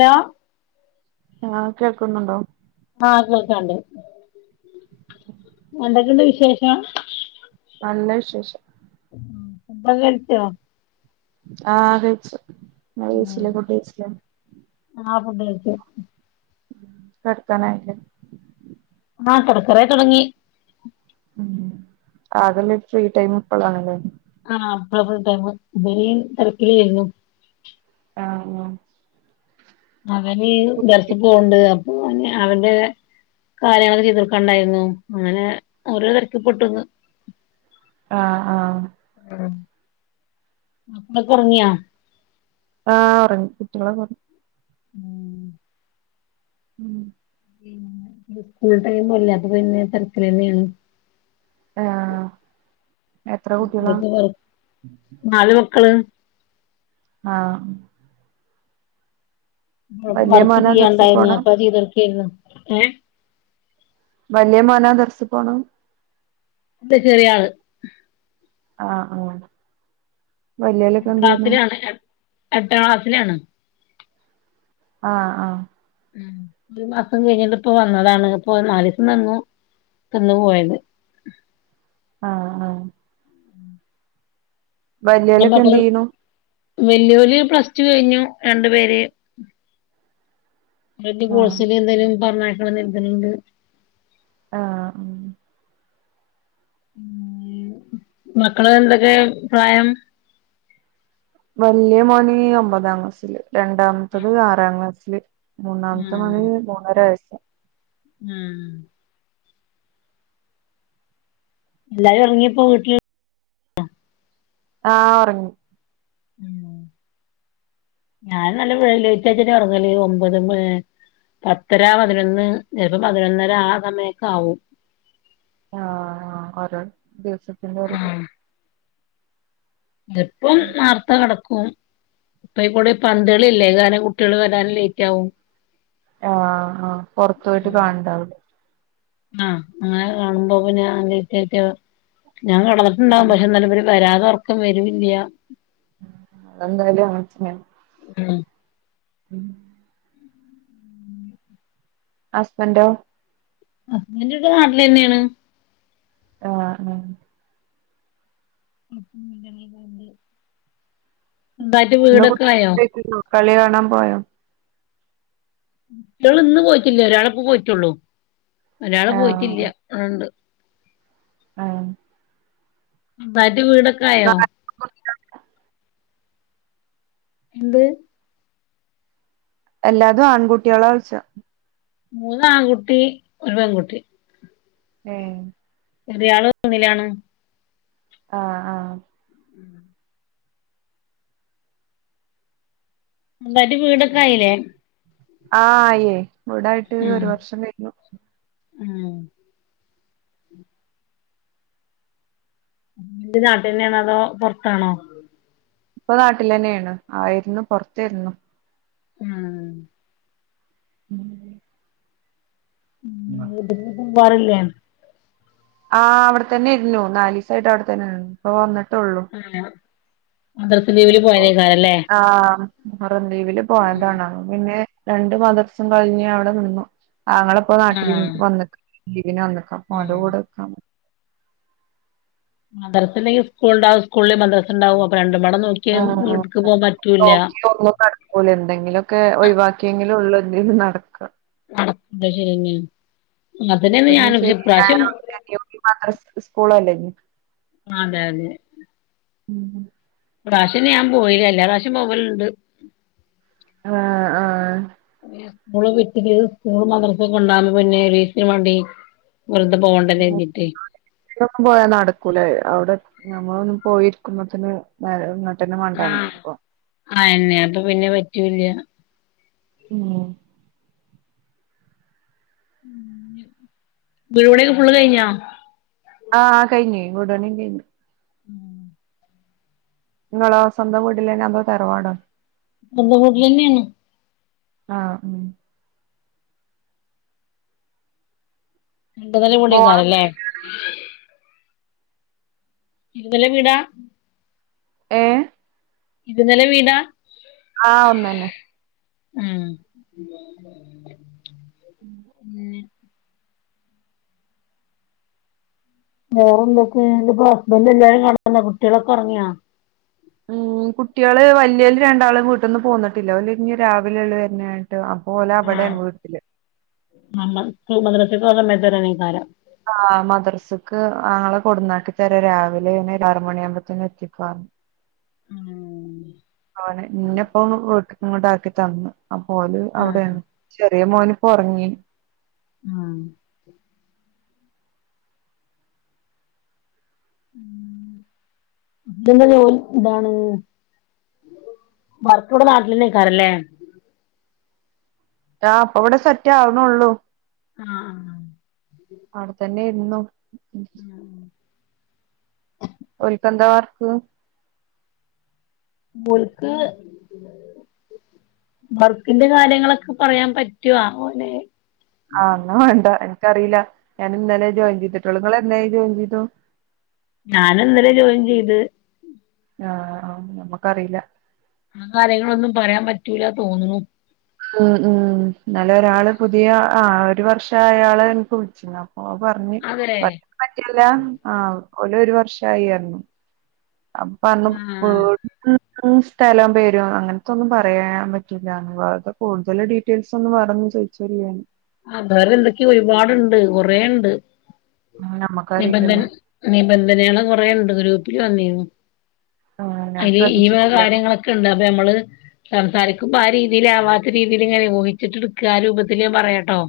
ആ ആ കേൾക്കുന്നുണ്ടോ ആ കേൾക്കുന്നുണ്ട് എന്തൊക്കെയണ്ട് വിശേഷം നല്ല വിശേഷം സംഭം കഴിച്ചോ [unintelligible] ആ കഴിച്ചു നിങ്ങൾ കഴിച്ചില്ലേ ഫുഡ് കഴിച്ചില്ലേ ആ ഫുഡ് കഴിച്ച കടത്തനയിലെ ആ തുടക്കറ തുടങ്ങി ഉം ആതലെ ഫ്രീ ടൈം ഇപ്പളണല്ലേ ആ അപ ഇ തിരക്കില ആായിരുന്നു ആഹ് അവന് കുട്ടി ദരസപ്പുണ്ട് അപ്പൊ അവന്റെ കാര്യങ്ങളതൊക്കെ എതിർക്കണ്ടായിരുന്നു അങ്ങനെ ഓരോ തിരക്കി പൊട്ടുന്ന് ആ ആ ആ മക്കൾ ഉറങ്ങിയാ ആ ഉറങ്ങി കുട്ടികൾ ഉറങ്ങി ഉം ഉം സ്കൂൾ ടൈം അല്ലെ അപ്പോ പിന്നെ തീർക്കിലെന്നെയാണ് ആഹ് എത്ര കുട്ടികളാ അക്ക നാല് മക്കള് ആ വർക്ക് മോനാ ദർസി ചെയ്യാണ്ടായിരുന്നു പോണെ അപ്പ അത് ചെയ്തൊടുക്കായിരുന്നു വലിയ മോനാ ദർസിൽ പോണ് അത ചെറിയ ആള് ആ ആ എാം ക്ലാസ്സിലാണ് എ എട്ടാം ക്ലാസ്സിലാണ് ആഹ ആഹ ഉ ഒരു മാസം കഴിഞ്ഞിട്ട് ഇപ്പ വന്നതാണ് ഇപ്പൊ മാലിസം നന്നു ക്ക്ന്ന് പോയത്. ആ ഹാ. വല്ലിയോലൊക്കെ എന്ത് ചെയ്യ്ണു? വല്ലിയോല് പ്ലസ്സ് ടു കഴിഞ്ഞു രണ്ടു പേര്. അയ്ന്റെ ആഹ് കോഴ്സിന് എന്തേലും പറഞ്ഞേക്കണം നേർദ്ണ്ട്. ആ മം. മക്കള് എന്തൊക്കെ പ്രായം? വല്ല്യാ മോന് ഒമ്പതാം ക്ലാസ്സില് രണ്ടാമത്തത് ആറാം ക്ലാസ്സില്. മൂന്നാമത്തെ മകന് മൂന്നര വയസ്സ്. മം എല്ലാരും ഉറങ്ങിയപ്പോ വീട്ടിൽ ആ ഒറങ്ങി. മം ഞാൻ നല്ല വെയ് ലെയ്തായിട്ടേന്നെ ഉറങ്ങല് ഒമ്പത് മേ പത്തര പതിനൊന്ന് ചെലപ്പോ പതിനൊന്നര ആ സമയൊക്കെ ആവും. ആ ഓരോ ദിവസത്തിന്റെ ഇത് ചെപ്പം ന്നാർത്തെ കെടക്കും. ഇപ്പയ്ക്കൂടെ പന്തള്ളി ഇല്ലേ കാരണം കുട്ടികള് വരാന് ലേയ്റ്റാവും. ആ ആഹ് പൊറത്തോയിട്ട് കാ ണ്ഇണ്ടാവുംലെ ആ അങ്ങനെ കാണുമ്പോ പിന്നെ അതിന്റെറ്റ ഞാൾ കെടന്ന്ട്ടുണ്ടാവും ഉം പക്ഷെ ന്നാലിവർ വെരതെ ഉറക്കം വരൂല്ല്യാ. [unintelligible] ആ മം ഹസ്ബന്റോ? ഹുസ്ബന്റ് ഇവിടെ നാട്ടിലെന്നെണ്. ആ ആ. [inaudible] സ്വന്തായിട്ട് ഇന്ന് വീടൊക്കെ കുട്ടി ആയോ [unintelligible] കളി കാണാൻ പോയോ? കുട്ടിയാൾ ഇന്ന് പോയിട്ടില്ല ഒരാളിപ്പോ പോയിട്ടൊള്ളൂ ഒരാൾ പോയിട്ടില്ല ഇവടെണ്ട്. ആ തായിട്ട് വീടൊക്കെ ആയോ? എന്ത്? എല്ലാതും ആൺകുട്ടിയാളാഓഴ്ച്ച? മൂന്ന് ആൺകുട്ടി ഒര് പൺകുട്ടി. മം എന്തിയാള് ഒന്നിലാണ്. ആ ആ. സ്വന്തായിട്ട് വീടൊക്കെ ആയില്ലേ? ആ ആയിയെ വീടായിട്ട് ഒരു വർഷം കഴിഞ്ഞു. ആ ന്റ് ന്നാട്ടിലെന്നേണോ അതോ പൊ റത്താണോ? ഇപ്പൊ നാട്ടിലെന്നെണ് ആയിരുന്നു പോറെത്തേർന്നു. ആ മം [unintelligible] റില്ലേ? ആ അവിടെ തന്നെര്ന്നു നാലീസായിട്ട് അവിടെ തന്നെആയിരുന്നു ഇപ്പോ വന്നിട്ട് ആ മദ്രസ്സ ലീവില് പോയതായിക്കാരിംലെ? മറം ദീപില് പോയതാണ് പിന്നെ രണ്ട് മദർസം കഴിഞ്ഞ് അവിടെ നിന്നു ആങ്ങളിപ്പോ ആഹ് നാട്ടില്ഇ ആഹ് വന്നക് ലീവിന് വന്നക്ക ഓൻ്റെ ഉം കൂടെ നിക്കാന് മദർസ ഇല്ലെങ്കി സ്കൂളുണ്ടാവും സ്കൂളില്ലെ മദർസ ഇണ്ടാവും അപ്പ രണ്ടും ആ നോക്ക നോക്കി ഒന്നും നടക്കൂല എന്തെങ്കിലുക്കെ ഒഴിവാക്കിയെങ്കിലും ഉള്ളത് എന്തേനും നടക്ക നട ത് ശരിന്ന മൂത്തതിന് ശനി ഞായറും [unintelligible] മാത്രം സ്കൂളല്ലേ ഞി അതെ അതെ ഉം ഇപ്രാവശ്യം ഞാൻ പോയില്ല എല്ലാ പ്രാവശ്യം പോവലുണ്ട് ആഹ് ആഹ് സ്കൂള് വിറ്റില് സ്കൂള് മദർസേ കൊണ്ടാക് ന്ന് [unintelligible] [unintelligible] പോയാ നടക്കൂലേ അവിടെ നമ്മള് ഒന്ന് പോയിരിക്കുമ്പത്തന് ഇങ്ങട്ടന്നെ മണ്ടാനും ഇപ്പൊ അയന്നെ അപ്പ പിന്നെ പറ്റൂല ഉം ഉം വിടുപണിക്കെ ഫുള്ള് കഴിഞ്ഞാ ആഹ് കഴിഞ്ഞ് വീട് പണി കഴിഞ്ഞു ഉം ഇങ്ങളോ സ്വന്തം വീട്ടിലെന്നാ അതോ തറവാടോ സ്വന്തം വീട്ടലെന്നാണ് ആഹ് ഉം രണ്ട് നെല മോള് വീടക്കാവുല്ലേ ഇരുനെല വീടാ ഏ ഇരു നില വീടാ ആഹ് ഒന്നന്നെ ഉം മുന്നേ വേറെ എന്തൊക്കെ ന്റെ ഇപ്പ ഹസ്ബൻഡ് എല്ലാവരും കെടന്ന കുട്ടികളൊക്കെ ഒറങ്ങിയാ ഉം കുട്ടികള് വല്ല്യവര് രണ്ടാളും വീട്ട്ന്ന് പോന്നിട്ടില്ല ഓല് ഞ് രാവിലെള്ള വരുന്ന് ത് അ ഓല് ആഹ് അവിടെണ് വീട്ടില് [unintelligible] ആഹ് മദ്രസക്ക് ആളെ കൊടന്നാക്കി തരാം രാവിലെന്നെ ആറ് മണി ആകുമ്പോഴത്തേന്നും എത്തിക്കാ റഞ്ഞു ആഹ് അവനെ ഇന്നെപ്പോ വീട്ടിക്ക് ഇങ്ങട് ആക്കി തന്നു അപ്പോല് ആഹ് അവിടെയാണ് ചെറിയ മോനിപ്പോ ഒറങ്ങി ആഹ് ഉം ഇതെന്താ ജോലി ഇതാണ് വർക്ക് വടെ നാട്ടിലെന്നെ ഏൽക്കാറല്ലേ ആ അപ്പൊ ഇവിടെ സെറ്റ് ആവുണുള്ളു ആഹ് ആഹ് അവിടെ തന്നെ ഇരുന്നോ ഉം ഓൽക്ക് എന്താ വർക്ക് മോൾക്ക് വർക്കിന്റെ കാര്യങ്ങളൊക്കെ പറയാൻ പറ്റുവ ഓന് ആഹ് ന്ന വേണ്ട അറിയില്ല ഞാൻ ഇന്നലെ ജോയിൻ ചെയ്തിട്ടുള്ളൂ നിങ്ങള് എന്നായി ജോയിൻ ചെയ്തു ഞാന് ഇന്നലെ ജോയിൻ ചെയ്ത് ആഹ് ആം നമ്മക്കറിയില്ല ആ കാര്യങ്ങളൊന്നും പറയാൻ പറ്റൂല തോന്നുണു ഉം ഉം നല്ല ഒരാള് പുതിയ ആ ഒരു വർഷം അയാള് എനിക്ക് വിളിച്ചിനു ഓ പറഞ്ഞു അതെ [unintelligible] പറ്റൂല്ല ആഹ് ഓലൊരു വർഷായി പറ്ഞ്ഞു അപ്പറ്ഞ്ഞു ആഹ് [unintelligible] [unintelligible] ഉം സ്ഥലം പേരും അങ്ങനത്തൊന്നും പറയാൻ പറ്റൂലാന്ന് [unintelligible] കൂടുതൽ ഡീറ്റെയിൽസ് ഒന്നും പറഞ്ഞ് ഞാൻ ചായ്ച്ചോ ലെന്ന് ആ വേറെ എന്തൊക്കെയോ ഒരുപാടുണ്ട് കൊറേണ്ട് ഉം നിബന്ധന നമ്മക്കറിയില്ലല്ലോ നിബന്ധനേള് കൊറേുണ്ട് ഗ്രൂപ്പിൽ വന്നിന്നു ആ ഞാൻ അയ്ല് ഈ വക ശ്രദ്ധിച്ചിട്ടില്ല കാര്യങ്ങളൊക്കെണ്ട് അപ്പൊ നമ്മള് സംസാരിക്ക് ക്ക്പ്പ ആ രീതിയിലാവാത്ത രീതിൽ ഇങ്ങനെ ഊഹിച്ചിട്ട്ട്ക്ക ആ രൂപത്തില് പറയാട്ടോ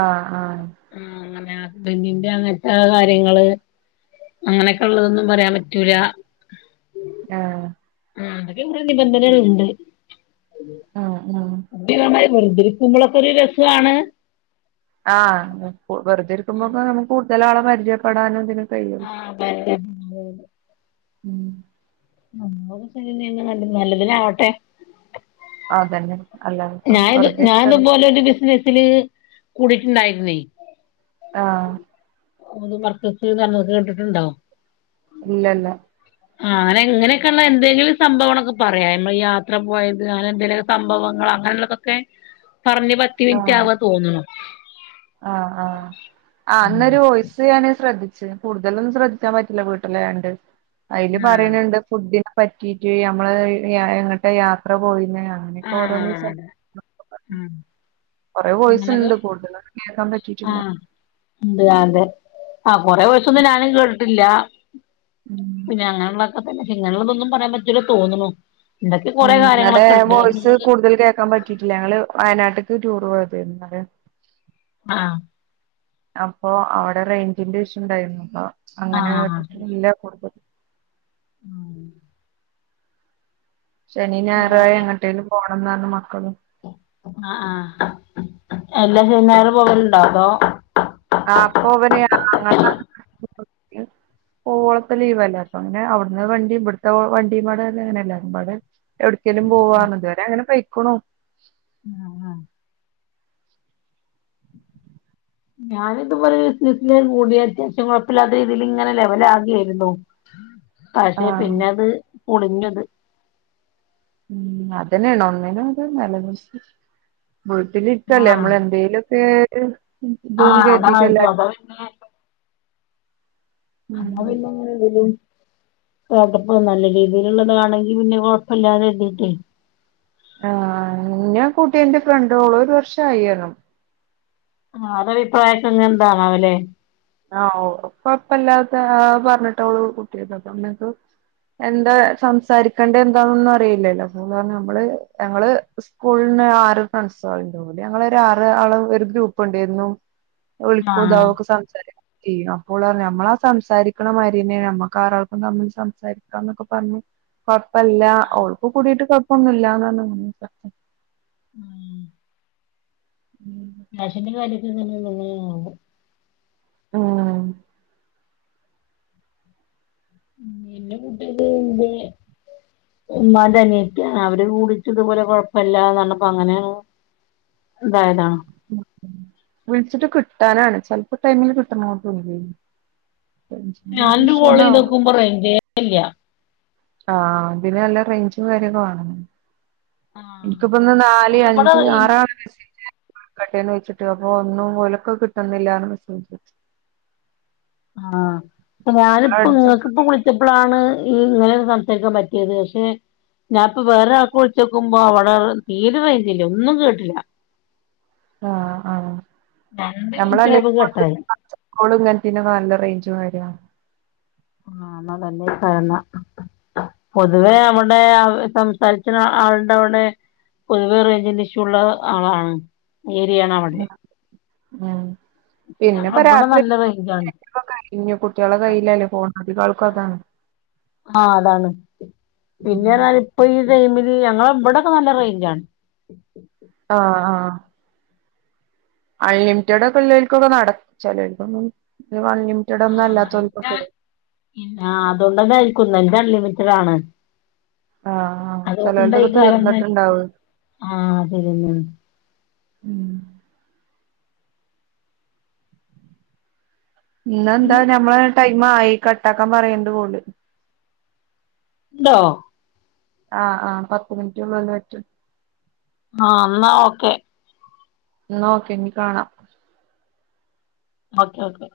ആഹ് ആഹ് ആഹ് അങ്ങനെ ഹസ്ബന്റിന്റെ അങ്ങനത്തെ കാര്യങ്ങള് അങ്ങനെയൊക്കെ ഉള്ളതൊന്നും പറയാൻ പറ്റൂല ആഹ് ആ എന്തൊക്കെണ്ട് നിബന്ധനകള്ണ്ട് ആഹ് ആഹ് വെറുതിരിക്കുമ്പോളക്കെ ഒരു രസുആണ് ആഹ് കൂ വെറുതെ ഇരിക്കുമ്പോപ്പം നമുക്ക് കൂടുതലാളെ പരിചയപ്പെടാനും ഇതിനും കഴിയും ആഹ് അതെന്നേ ഉം [unintelligible] [unintelligible] നല്ലതിനാവട്ടെ അതന്നെ അല്ലാതിപ്പം ഞാൻത് വെറുതെ ഞാൻ ഇരിക്കാണ്. ഇതുപോലൊരു ബിസിനസ്സില് കൂടിട്ടുണ്ടായിരുന്നേ ആഹ് ഊത് മർക്കസ്ന്ന്പറ്ഞ്ഞ് കേണ്ടിട്ടുണ്ടോ ഇല്ല ഇല്ല ആ ങ്ങനെ ഇങ്ങനെയൊക്കെയ ഉള്ള എന്തെങ്കിലും സംഭവങ്ങളൊക്കെ പറയാം നമ്മൾ യാത്ര പോയത് അങ്ങനെ എന്തെലും സംഭവങ്ങൾ അങ്ങനെള്ളതൊക്കെ പറഞ്ഞ് പത്ത് ആ മിനിറ്റ് ആവ തോന്നുണു ആഹ് ആഹ് ആ അന്നൊരു വോയ്സ് ഞാന് ശ്രദ്ധിച്ചു ച്ച് കൂടുതലൊന്നും ശ്രദ്ധിക്കാൻ പറ്റില്ല വീട്ടിലായോണ്ട് അയ്ല് ആഹ് പറയ്ണണ്ട് ഫുഡനെ പറ്റീട്ട് നമ്മള് എ എങ്ങട്ടാ യാത്ര പോയിന്നേ അങ്ങനെയൊക്കെ ഓരോന്ന് ആഹ് സം അതെ ഉം കൊറേ വോയിസ് അങ്ങനൊക്കെ ഉണ്ട് കൂടുതലൊന്നും കേൾക്കാൻ പറ്റിയിട്ടില്ല ആഹ് എന്ത് ആതെ ആ കൊറേ വോയ്സൊന്നും ഞാനും കേട്ടിട്ടില്ല ഉം പിന്നെ അങ്ങനെള്ളൊക്കെ തന്നെ ഇിങ്ങനെള്ളതൊന്നും പറയാൻ പറ്റൂല്ല തോന്നണു ഉം [unintelligible] വോയ്സ് കൂടുതൽ കേൾക്കാൻ പറ്റിയിട്ടില്ല ഞങ്ങള് വയനാട്ട്ക്ക് ടൂറ് പോയതെയ്നി ന്നലെ ആഹ് അപ്പൊ അവിടെ റേയ്ഞ്ചിന്റെ ഇഷു ഉണ്ടായിര്ന്നു പ്പം അങ്ങനെ കേട്ടിട്ടില്ല കടുതൽ ആഹ് ശനിം ഞായറായി എങ്ങട്ടേലും പോണംന്നറ്ഞ്ഞ് മക്കള് ആ ആഹ് എല്ലാ ശനിം ഞായറും പോകലുണ്ടോ അതോ [unintelligible] പോവോളപ്പം ലീവല്ലേ അപ്പംങ്ങനെ അവിടുന്ന് വണ്ടിം ഇവിടത്തെ വണ്ടിംപ്പാടെ അങ്ങനെല്ലാരുംപാടെ എവിട്ക്കേലും പോവാറ്ഞ്ഞ് ഇതുവരെ അങ്ങനെ പൊയ്ക്കുണു ആഹ് ആഹ് ഞാനിത്പോലെ ഒരു [unintelligible] കൂടിയ അത്യാവശ്യം കൊഴ്പ്പല്ലാത്ത രീതിയിൽ ഇങ്ങനെ ലെവലാക്കിവരുന്നു പക്ഷെ ആഹ് പിന്നത് പൊളിഞ്ഞുത് ഉം അതന്നെയാണ് ഒന്നിനും ഒര് നലനിൽപ്പില്ല മുഴട്ട ഇട്ടല്ലേ ആഹ് നമ്മൾ എന്തെലുംൊക്കെ ആഹ് ഇത്ന്ന് അതാ കരുതിീട്ടല്ല അത് അതാ അപ്പോ പിന്നെയെങ്ങനെ ഇടല് [unintelligible] പോട്ടപ്പ നല്ല രീതിയിലുള്ളത് കാണെങ്കി പിന്നെ [unintelligible] ആ ഞാൻ കുട്ടിൻ്റെ ഫ്രണ്ടോഓള ഒരു വർഷ ആയിണം ആ അത അഭിപ്രായക്കെ എന്താണ അവലെ [unintelligible] ആ അപ്പ അപ്പ എല്ലാത്ത പറഞ്ഞിട്ടുള്ളൂ കുട്ടിയ അപ്പക്ക് [unintelligible] എന്താ സംസാരിക്കേണ്ടത് എന്താന്നൊന്നും അറിയില്ലല്ലോ അ നമ്മൾ ഞങ്ങൾ സ്കൂള ആറ് ഫ്രണ്ട്സ് കൂടി ഞങ്ങൾ ആറ് ആള് ഒരു ഗ്രൂപ്പ് ഉണ്ടായിരുന്നു ഉളിക്കോത് ആഹ് അവക്ക സംസാര [unintelligible] [inaudible] അപ്പോൾ നമ്മളാ സംസാരിക്കണ മരീനെ നമ്മക്ക് ആരാൾക്കും തമ്മിൽ സംസാരിക്കണം എന്നൊക്കെ [unintelligible] കൊഴപ്പല്ല ഉൾപ്പ കൂടിട്ട് കൊഴപ്പൊന്നുമ ഇല്ലന്ന് ഉം ഉം രാഷിന്റെ കാര്യൊക്കെ [inaudible] [unintelligible] ആഹ ഉ പിെ കട്ടത്്പ [unintelligible] [inaudible] ഉമ്മാൻ്റെ അനിയത്തി അവര് കൂടിട്ട് ഇതുപോലെ കുഴപ്പമില്ല പറഞ്ഞപ്പോൾ അങ്ങനെ എന്തായാണ് വിളിച്ചിട്ട് കിട്ടാനാണ് ചെലപ്പോ ടൈമിന് കിട്ടണങ്ങോട്ട് [unintelligible] ഞാനൊരു കോൾചെയ്തപ്പോ റെയിഞ്ച് ഇല്ല [unintelligible] ആഹ അത് പിന്നെ നല്ല റേഞ്ചും കാര്യൊക്കെ വേണം ആഹ് എനിക്കിപ്പോ ഒന്ന് നാല് പക്ഷെ ഇവിടെ അഞ്ച് ഈ ആറാണ് മെസ്സ [inaudible] കട്ടിയന്ന് വെച്ചിട്ട് അപ്പൊ ഒന്നും ഒലക്ക കിട്ടുന്നില്ലന്ന് വിശിച്ച ആഹ ഞാനിപ്പോ നിങ്ങൾക്ക് വിളിച്ചപ്പോളാണ് ഇങ്ങനെയൊരു സംസാരിക്കാൻ പറ്റിയത് പക്ഷെ [unintelligible] ഞാനിപ്പോ വേറെ ആൾക്ക് വിളിച്ചോക്കുമ്പോ അവിടെ തീരെ റേഞ്ചില്ല ഒന്നും കേട്ടില്ല ആഹ ആ രണ്ട് മിനിറ്റ് നമ്മളല്ലെ ആയപ്പോ കട്ടായി ഇങ്ങനക്കെ നല്ല റേഞ്ച [unintelligible] [inaudible] അ ആഹ എന്നാ തന്നെ പറന്ന [unintelligible] [inaudible] പൊതുവേ നമ്മുടെ സംസാരിച്ച ആളുടെ അവിടെ പൊതുവെ റേഞ്ചഷ്യംള്ള ആളാണ് ഏരിയാണ് അവിടെ ഉം പിന്നെ ഞങ്ങളെ ഇപ്പൊ ഇവിടെ നല്ല റേഞ്ചാണ് രാത്രിക്ക കഴിഞ്ഞു കുട്ടികളെ കയ്യില്ലല്ലേ ഫോൺ [inaudible] [unintelligible] ഒക്കെതാണ് ആഹ അതാണ് പിന്നെ പറാൽ ഇപ്പൊ ഈ മിതി ഞങ്ങളെ ഇവിടൊക്കെ നല്ല റേഞ്ചാണ് [unintelligible] ആഹ ആഹ അൺലിമിറ്റഡ് അൺലിമിറ്റഡ് ഒന്നും ആ് അല്ലാത്തോൽക്കൊക്കെ അതുകൊണ്ടന്ന കഴിക്കുന്ന [unintelligible] മിത്രാണ് ആഹ് ആഹ് അതൊണ്ട് ഈ ചിലർതൊക്കെ കാല എനിക്ക് തീർന്നിട്ടുണ്ടാവും ആഹ ശരിയന്ന [unintelligible] ഉം പിന്നെന്താ ഞമ്മളെ ടൈം ആയി കട്ടാക്കാൻ പറയനുണ്ട് കോൾ എന്തോ ആഹ ആഹ പത്ത് മിനിറ്റ് ഉളിന് [unintelligible] പറ്റും ആഹ എന്നാ ഓക്കെ എന്നാ ഓക്കേ പിന്നെ കാണാം ഓക്കെ ഓക്കെ